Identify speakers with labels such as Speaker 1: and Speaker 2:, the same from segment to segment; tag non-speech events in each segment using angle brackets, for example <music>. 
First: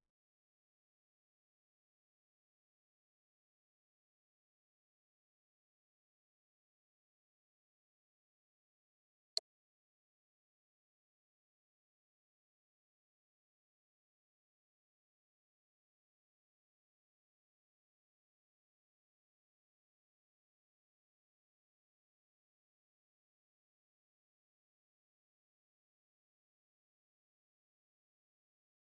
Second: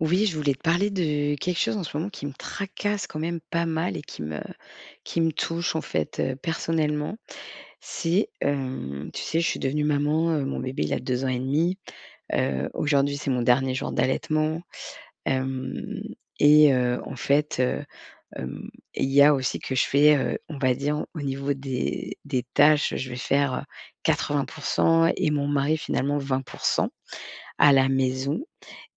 Speaker 1: Oui, je voulais te parler de quelque chose en ce moment qui me tracasse quand même pas mal et qui me touche en fait personnellement. Tu sais, je suis devenue maman, mon bébé il a 2 ans et demi. Aujourd'hui c'est mon dernier jour d'allaitement. Euh, et en fait, euh, il y a aussi que je fais, on va dire, au niveau des tâches, je vais faire 80% et mon mari finalement 20% à la maison.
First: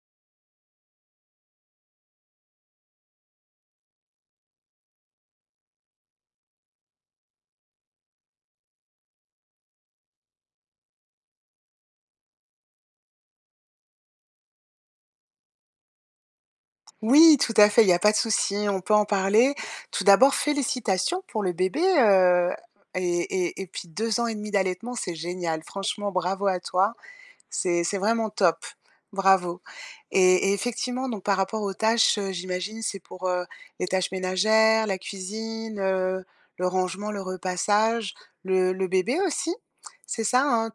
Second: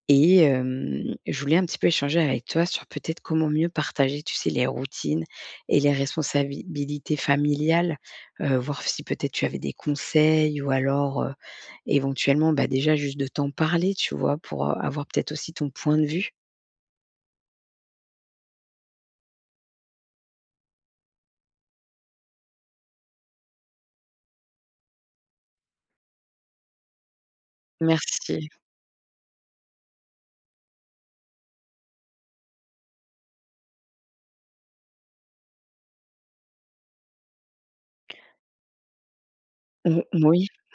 Speaker 1: Et je voulais un petit peu échanger avec toi sur peut-être comment mieux partager, tu sais, les routines et les responsabilités familiales, voir si peut-être tu avais des conseils ou alors, éventuellement, bah, déjà juste de t'en parler, tu vois? Pour, avoir peut-être aussi ton point de vue.
Speaker 2: Oui, tout à fait, il n'y a pas de souci, on peut en parler. Tout d'abord, félicitations pour le bébé, et et puis 2 ans et demi d'allaitement, c'est génial. Franchement, bravo à toi. C'est vraiment
Speaker 1: Merci.
Speaker 2: top. Bravo et effectivement, donc par rapport aux tâches, j'imagine, c'est pour, les tâches ménagères, la cuisine, le rangement, le repassage, le bébé aussi?
Speaker 1: Mmh,
Speaker 2: C'est ça,
Speaker 1: moui.
Speaker 2: hein?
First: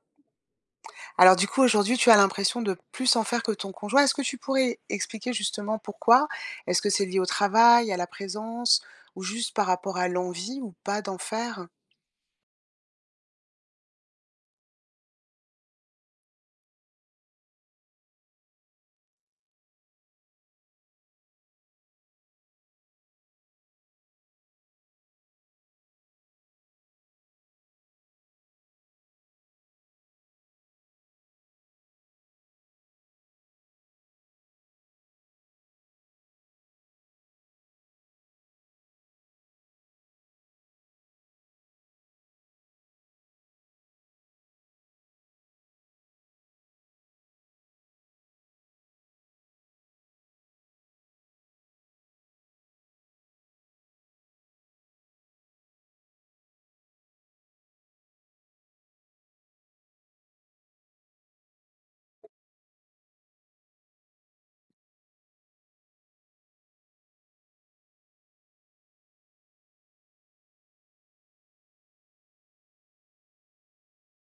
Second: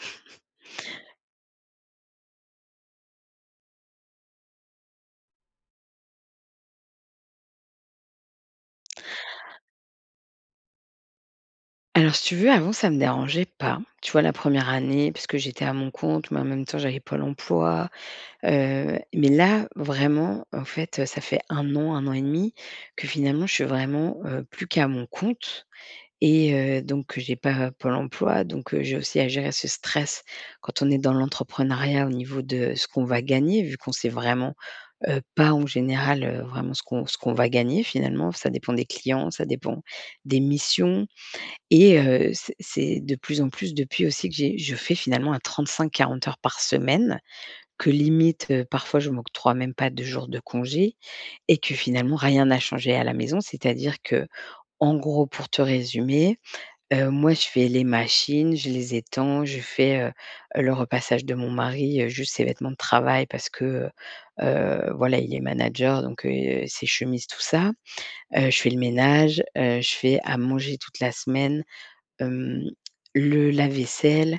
Speaker 2: Alors du coup, aujourd'hui, tu as l'impression de plus en faire que ton conjoint. Est-ce que tu pourrais expliquer justement pourquoi? Est-ce que c'est lié au travail, à la présence, ou juste par rapport à l'envie ou pas d'en faire?
Speaker 1: Alors, si tu veux, avant, ça me dérangeait pas. Tu vois, la première année, parce que j'étais à mon compte, mais en même temps, j'avais Pôle emploi. Mais là, vraiment, en fait, ça fait un an et demi que finalement je suis vraiment, plus qu'à mon compte et donc j'ai pas Pôle emploi, donc j'ai aussi à gérer ce stress quand on est dans l'entrepreneuriat au niveau de ce qu'on va gagner, vu qu'on sait vraiment, pas en général, vraiment ce qu'on va gagner finalement. Ça dépend des clients, ça dépend des missions et c'est de plus en plus depuis aussi que j'ai je fais finalement un 35-40 heures par semaine que limite, parfois je m'octroie même pas 2 jours de congé et que finalement rien n'a changé à la maison. C'est-à-dire que en gros pour te résumer, moi je fais les machines, je les étends, je fais, le repassage de mon mari, juste ses vêtements de travail parce que, heu voilà il est manager donc, ses chemises tout ça. Je fais le ménage, je fais à manger toute la semaine. Hem, le lave-vaisselle,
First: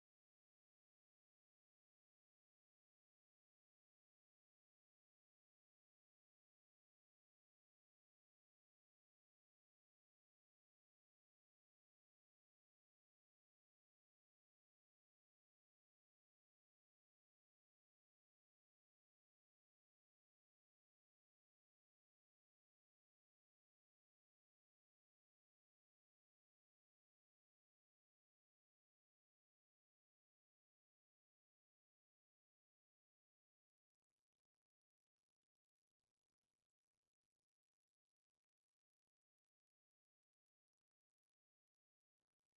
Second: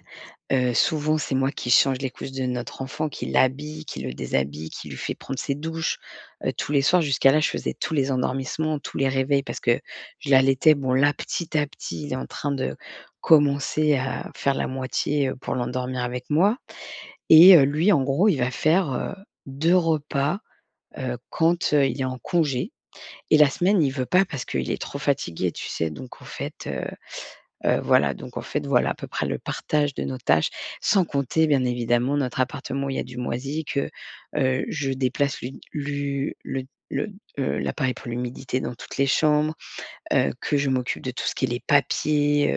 Speaker 1: souvent c'est moi qui change les couches de notre enfant, qui l'habille, qui le déshabille, qui lui fait prendre ses douches, tous les soirs. Jusqu'à là, je faisais tous les endormissements, tous les réveils parce que je l'allaitais. Bon là, petit à petit, il est en train de commencer à faire la moitié, pour l'endormir avec moi et lui, en gros, il va faire, 2 repas, quand, il est en congé et la semaine, il veut pas parce qu'il est trop fatigué, tu sais? Donc en fait, voilà, donc en fait, voilà à peu près le partage de nos tâches, sans compter bien évidemment notre appartement où il y a du moisi que, je déplace le, l'appareil pour l'humidité dans toutes les chambres, que je m'occupe de tout ce qui est les papiers,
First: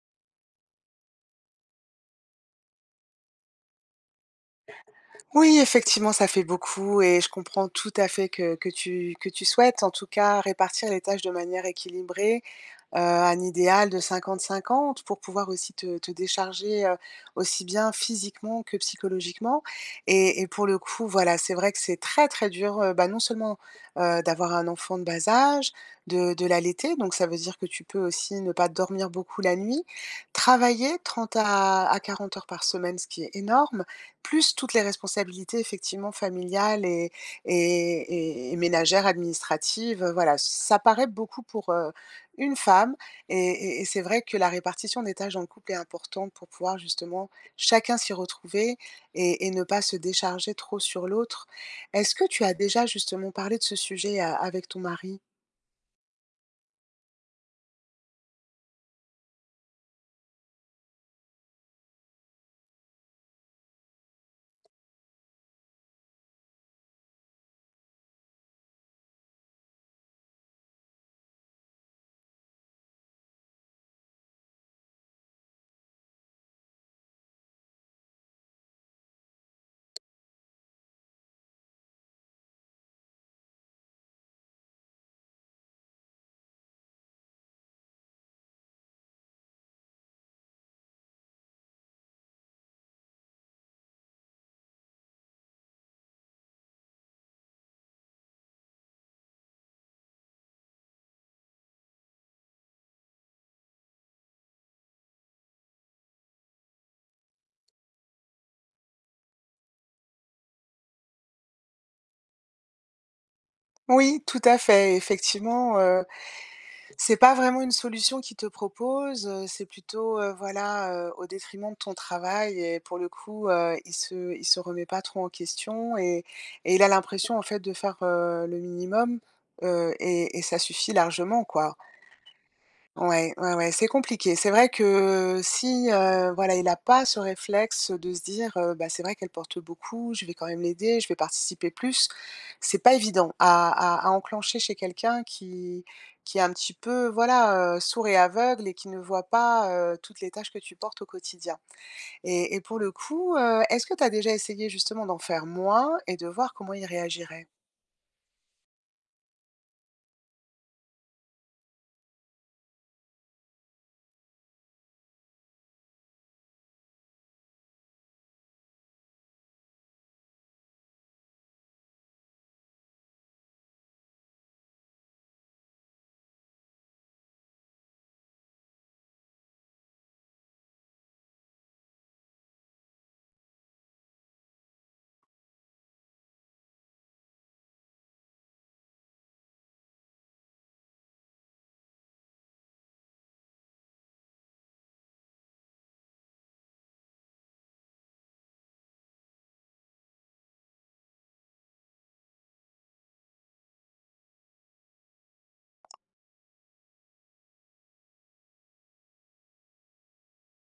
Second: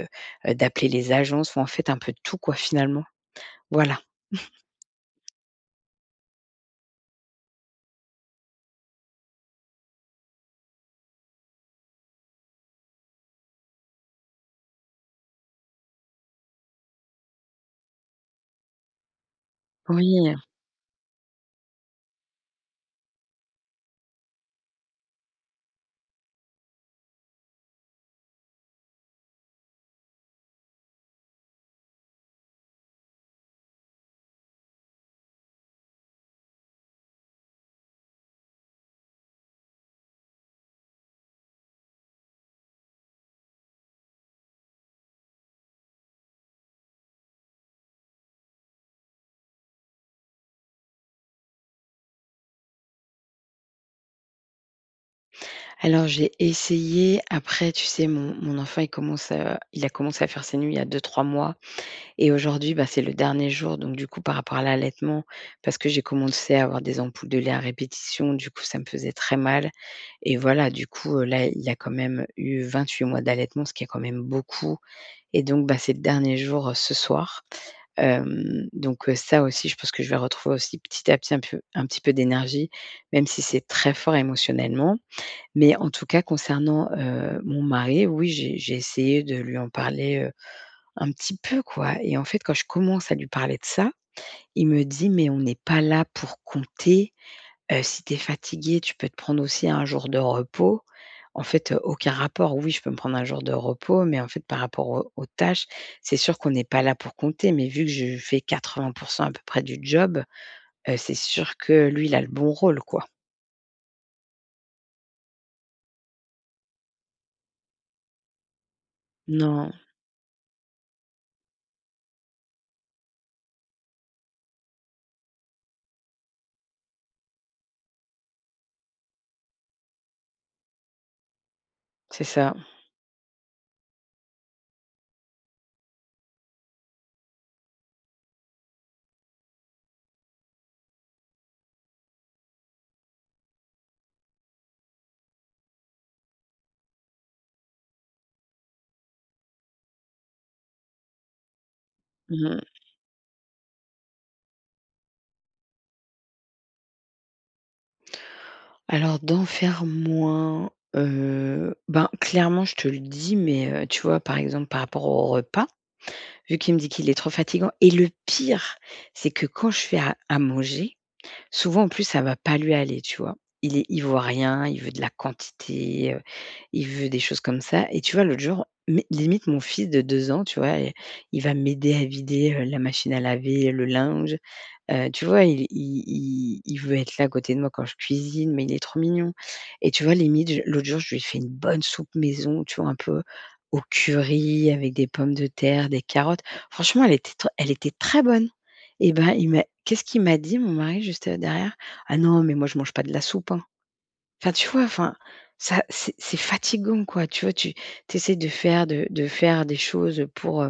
Speaker 1: d'appeler les agences, enfin en fait un peu tout quoi finalement. Voilà.
Speaker 2: Oui, effectivement, ça fait beaucoup et je comprends tout à fait que tu souhaites, en tout cas, répartir les tâches de manière équilibrée, un idéal de 50-50 pour pouvoir aussi te décharger, aussi bien physiquement que psychologiquement,
Speaker 1: Oui,
Speaker 2: et pour le coup, voilà, c'est vrai que c'est très, très dur, bah, non seulement, d'avoir un enfant de bas âge, de l'allaiter, donc ça veut dire que tu peux aussi ne pas dormir beaucoup la nuit, travailler 30 à 40 heures par semaine, ce qui est énorme, plus toutes les responsabilités effectivement familiales et ménagères, administratives, voilà, ça paraît beaucoup pour, une femme, et c'est vrai que la répartition des tâches dans le couple est importante pour pouvoir justement chacun s'y retrouver, et ne pas se décharger trop sur l'autre. Est-ce que tu as déjà justement parlé de ce sujet a avec ton mari?
Speaker 1: alors j'ai essayé après tu sais mon enfant il a commencé à faire ses nuits il y a 2-3 mois. Et aujourd'hui, bah, c'est le dernier jour, donc du coup, par rapport à l'allaitement, parce que j'ai commencé à avoir des ampoules de lait à répétition, du coup, ça me faisait très mal. Et voilà, du coup, là, il a quand même eu 28 mois d'allaitement, ce qui est quand même beaucoup. Et donc, bah, c'est le dernier jour, ce soir. Donc, ça aussi, je pense que je vais retrouver aussi petit à petit un petit peu d'énergie, même si c'est très fort émotionnellement. Mais en tout cas, concernant, mon mari, oui, j'ai essayé de lui en parler, un petit peu quoi et en fait, quand je commence à lui parler de ça, il me dit: «Mais on n'est pas là pour compter, si tu es fatiguée, tu peux te prendre aussi un jour de repos». En fait, aucun rapport. Oui, je peux me prendre un jour de repos, mais en fait, par rapport aux tâches, c'est sûr qu'on n'est pas là pour compter, mais vu que je fais 80 à peu près du job, c'est sûr que lui, il a le bon rôle quoi.
Speaker 2: Oui, tout à fait, effectivement, c'est pas vraiment une solution qu'ils te proposent, c'est
Speaker 1: Non,
Speaker 2: plutôt, voilà, au détriment de ton travail, et pour le coup, il se remet pas trop en question, et il a l'impression en fait de faire, le minimum, et ça suffit largement quoi.
Speaker 1: c'est ça.
Speaker 2: Ouais, ouais, ouais, c'est compliqué. C'est vrai que si, voilà, il n'a pas ce réflexe de se dire, «Bah, c'est vrai qu'elle porte beaucoup, je vais quand même l'aider, je vais participer plus». C'est pas évident à enclencher chez quelqu'un qui est un petit peu, voilà, sourd et aveugle et qui ne voit pas, toutes les tâches que tu portes au quotidien, et
Speaker 1: Mmh.
Speaker 2: pour le coup, est-ce que tu as déjà essayé justement d'en faire moins et de voir comment il réagirait?
Speaker 1: Alors d'en faire moins, ben, clairement je te le dis, mais, tu vois, par exemple, par rapport au repas, vu qu'il me dit qu'il est trop fatigant. Et le pire, c'est que quand je fais à manger, souvent en plus ça va pas lui aller, tu vois? Il est ivoirien, il veut de la quantité, il veut des choses comme ça et tu vois, l'autre jour, mais limite mon fils de 2 ans, tu vois, il va m'aider à vider, la machine à laver, le linge. Tu vois, il veut être là à côté de moi quand je cuisine, mais il est trop mignon et tu vois, limite, je l'autre jour, je lui ai fait une bonne soupe maison, tu vois, un peu au curry avec des pommes de terre, des carottes. Franchement, elle était très bonne et ben, il m'a qu'est-ce qu'il m'a dit mon mari juste, derrière? «Ah non, mais moi je mange pas de la soupe, hein». Enfin, tu vois, enfin, ça c'est fatigant, quoi, tu vois? Tu essaies de faire des choses, pour,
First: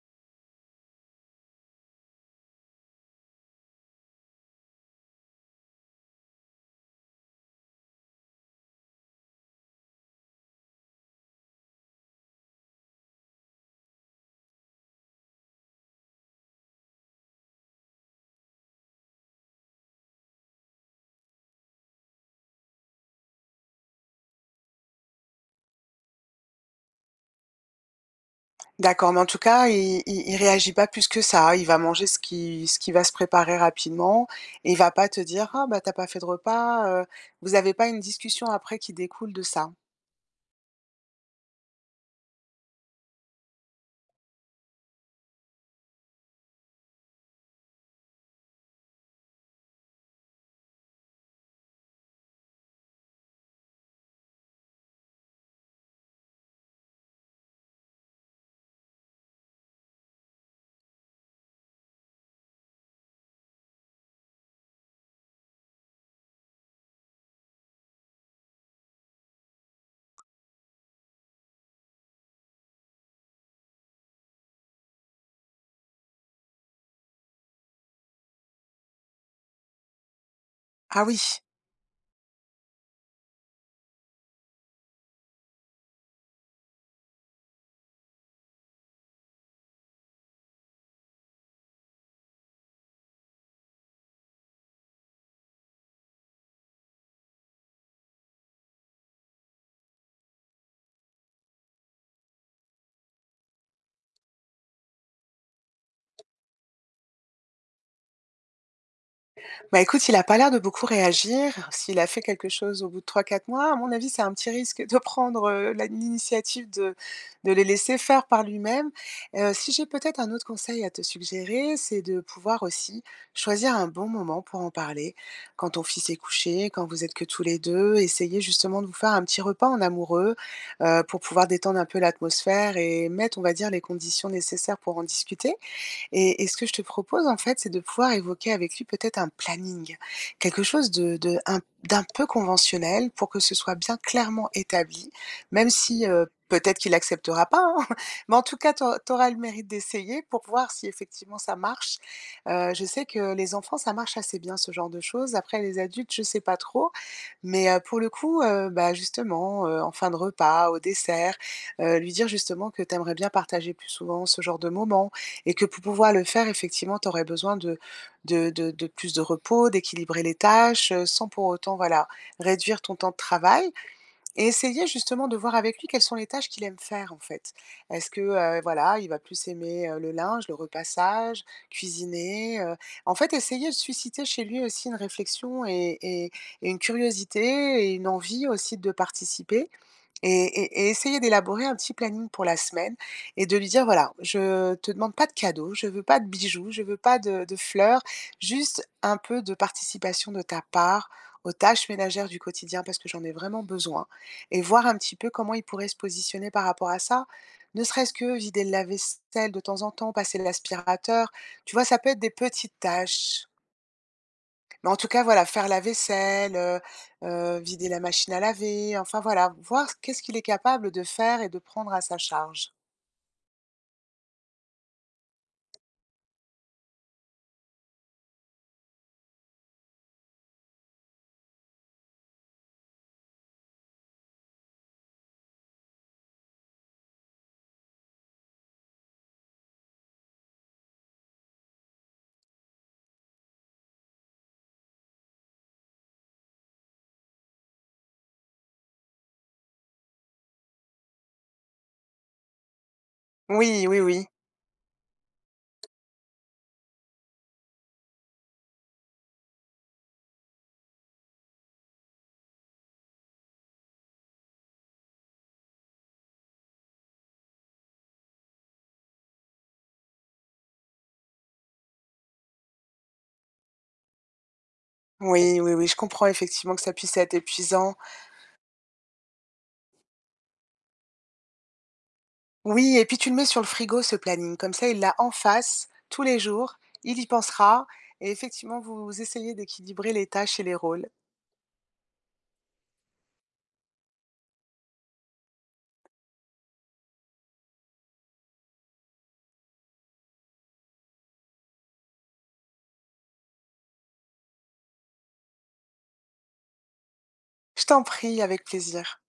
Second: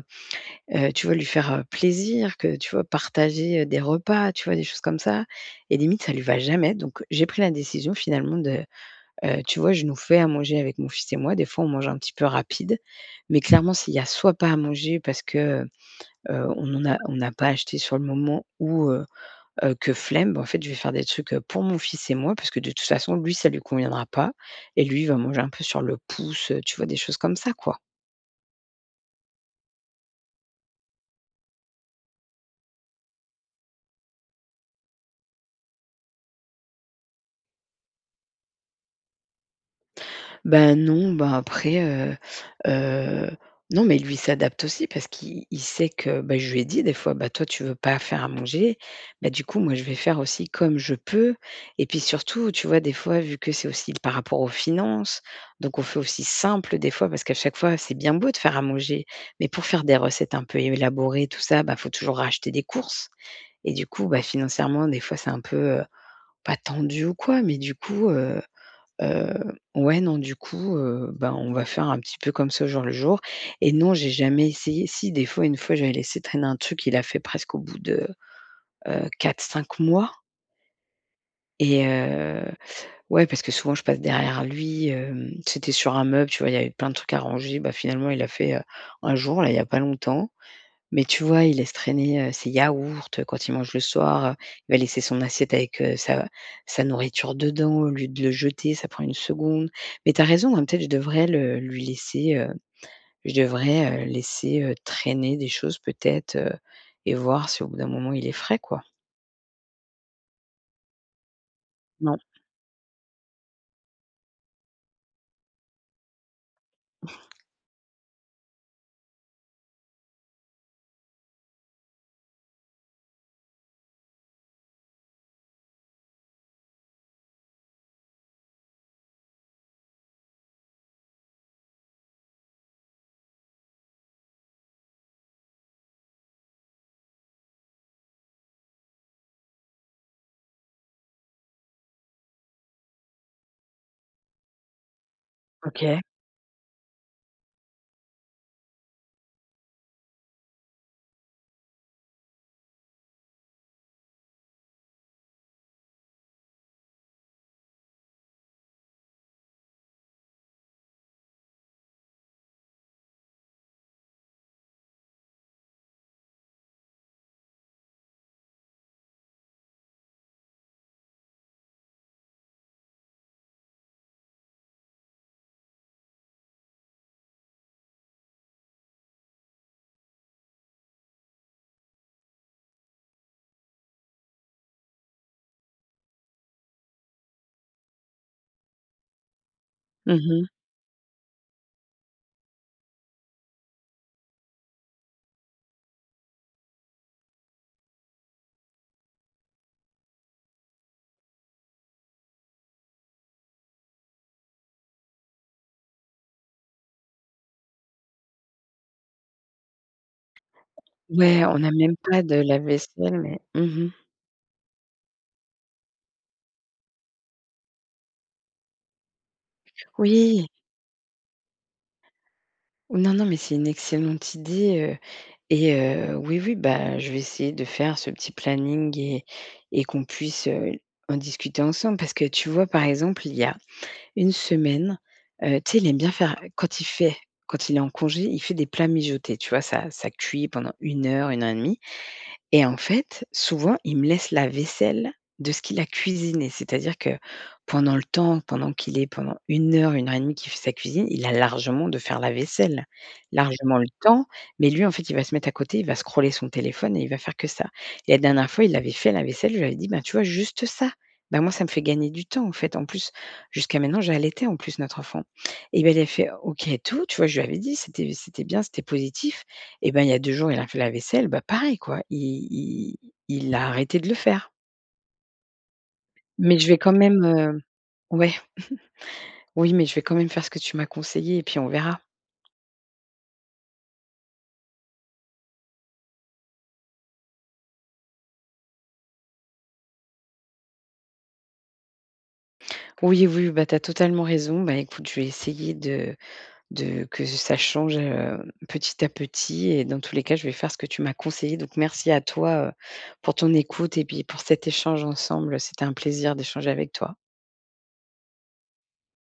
Speaker 1: heu, tu vois, lui faire, plaisir, que tu vois, partager, des repas, tu vois, des choses comme ça et limite ça lui va jamais donc j'ai pris la décision finalement de, tu vois, je nous fais à manger avec mon fils et moi. Des fois, on mange un petit peu rapide, mais clairement s'il y a soit pas à manger parce que, heu, on en a on n'a pas acheté sur le moment ou, que flemme, bah, en fait, je vais faire des trucs, pour mon fils et moi parce que de toute façon, lui, ça lui conviendra pas et lui, il va manger un peu sur le pouce, tu vois, des choses comme ça, quoi.
Speaker 2: D'accord, mais en tout cas, il réagit pas plus que ça. Il va manger ce qui va se préparer rapidement, et il va pas te dire: «Ah bah, t'as pas fait de repas», vous avez pas une discussion après qui découle de ça?
Speaker 1: Bah, non, bah, aprèsheu, non, mais lui, s'adapte aussi parce qu'il sait que, bah, je lui ai dit des fois: «Bah, toi, tu veux pas faire à manger, bah, du coup, moi, je vais faire aussi comme je peux» et puis surtout, tu vois, des fois, vu que c'est aussi par rapport aux finances, donc on fait aussi simple des fois parce qu'à chaque fois, c'est bien beau de faire à manger, mais pour faire des recettes un peu élaborées, tout ça, bah, faut toujours racheter des courses et du coup, bah, financièrement, des fois, c'est un peu, pas tendu ou quoi, mais du coup, ouais, non, du coup, ben, on va faire un petit peu comme ça au jour le jour et non, j'ai jamais essayé. Si, des fois, une fois, j'avais laissé traîner un truc, il a fait presque au bout de, 4, 5 mois
Speaker 2: Ah oui.
Speaker 1: et ouais, parce que souvent, je passe derrière lui, c'était sur un meuble, tu vois? Il y avait plein de trucs à ranger. Bah, finalement, il a fait, un jour, là, il y a pas longtemps mais tu vois, il laisse traîner, ses yaourts, quand il mange le soir, il va laisser son assiette avec, sa nourriture dedans, au lieu de le jeter, ça prend une seconde. Mais tu as raison, hein, peut-être je devrais le lui laisser, je devrais, laisser, traîner des choses peut-être, et voir si au bout d'un moment il est frais, quoi.
Speaker 2: Bah, écoute, il a pas l'air de beaucoup réagir. S'il a
Speaker 1: Non,
Speaker 2: fait quelque chose au bout de trois quatre mois, à mon avis, c'est un petit risque de prendre, la l'initiative de les laisser faire par lui-même. Si j'ai peut-être un autre conseil à te suggérer, c'est de pouvoir aussi choisir un bon moment pour en parler. Quand ton fils est couché, quand vous êtes que tous les 2, essayez justement de vous faire un petit repas en amoureux, pour pouvoir détendre un peu l'atmosphère et mettre, on va dire, les conditions nécessaires pour en discuter. Et ce que je te propose, en fait, c'est de pouvoir évoquer avec lui peut-être un planning, quelque chose de un d'un peu conventionnel pour que ce soit bien clairement établi, même
Speaker 1: OK.
Speaker 2: si, peut-être qu'il acceptera pas, hein, <laughs> mais en tout cas, tu auras le mérite d'essayer pour voir si effectivement ça marche. Je sais que les enfants, ça marche assez bien ce genre de choses. Après les adultes, je sais pas trop, mais pour le coup, bah, justement, en fin de repas, au dessert, lui dire justement que tu aimerais bien partager plus souvent ce genre de moments et que pour pouvoir le faire, effectivement, tu aurais besoin de plus de repos, d'équilibrer les tâches, sans pour autant, voilà, réduire ton temps de travail, et essayer justement de voir avec lui quelles sont les tâches qu'il aime faire, en fait. Est-ce que, voilà, il va plus aimer, le linge, le repassage, cuisiner, heu? En fait, essayer de susciter chez lui aussi une réflexion, et une curiosité et une envie aussi de participer,
Speaker 1: Mmh.
Speaker 2: et essayer d'élaborer un petit planning pour la semaine et de lui dire: «Voilà, je te demande pas de cadeaux, je veux pas de bijoux, je veux pas de fleurs, juste un peu de participation de ta part aux tâches ménagères du quotidien parce que j'en ai vraiment besoin», et voir un petit peu comment il pourrait se positionner par rapport à ça. Ne serait-ce que vider le lave-vaisselle de temps en temps, passer l'aspirateur,
Speaker 1: Ouais, on a
Speaker 2: tu vois?
Speaker 1: même
Speaker 2: Ça peut être
Speaker 1: pas
Speaker 2: des
Speaker 1: de
Speaker 2: petites
Speaker 1: lave-vaisselle mais
Speaker 2: tâches. Mais en tout cas, voilà, faire la vaisselle, vider la machine à laver, enfin voilà, voir qu'est-ce qu'il est
Speaker 1: Oui.
Speaker 2: capable de faire et de prendre à sa charge.
Speaker 1: Non, non, mais c'est une excellente idée. Et oui, oui, bah, je vais essayer de faire ce petit planning et qu'on puisse, en discuter ensemble. Parce que tu vois, par exemple, il y a une semaine, tu sais, il aime bien faire quand il est en congé, il fait des plats mijotés, tu vois? Ça cuit pendant 1 heure, 1 heure et demie. Et en fait, souvent, il me laisse la vaisselle de ce qu'il a cuisiné. C'est-à-dire que pendant le temps, pendant qu'il est pendant 1 heure, 1 heure et demie qu'il fait sa cuisine, il a largement de faire la vaisselle, largement
Speaker 2: Oui,
Speaker 1: le
Speaker 2: oui, oui.
Speaker 1: temps. Mais lui, en fait, il va se mettre à côté, il va scroller son téléphone et il va faire que ça. Et la dernière fois, il avait fait la vaisselle, je lui avais dit: «Ben, tu vois, juste ça, ben, moi, ça me fait gagner du temps, en fait». En plus, jusqu'à maintenant, j'ai allaité en plus notre enfant. Et ben, il avait fait: «OK et tout», tu vois, je lui avais dit: «C'était bien, c'était positif». Et ben, il y a 2 jours, il a fait la vaisselle, bah, pareil quoi, i il a arrêté de le faire.
Speaker 2: Oui, oui, oui, je comprends
Speaker 1: Mais je
Speaker 2: effectivement
Speaker 1: vais
Speaker 2: que ça
Speaker 1: quand
Speaker 2: puisse
Speaker 1: même,
Speaker 2: être
Speaker 1: heu
Speaker 2: épuisant.
Speaker 1: ouais, oui, mais je vais quand même faire ce que tu m'as conseillé et puis on verra.
Speaker 2: Oui, et puis tu le mets sur le frigo ce planning, comme ça il l'a en face tous les jours, il y pensera et effectivement vous essayez d'équilibrer les tâches et les rôles.
Speaker 1: Oui, oui, bah, tu as totalement raison. Bah, écoute, je vais essayer de que ça change, petit à petit et dans tous les cas, je vais faire ce que tu m'as conseillé. Donc merci à toi, pour ton écoute et puis pour cet échange ensemble. C'était un plaisir d'échanger avec toi.
Speaker 2: Je t'en prie, avec plaisir.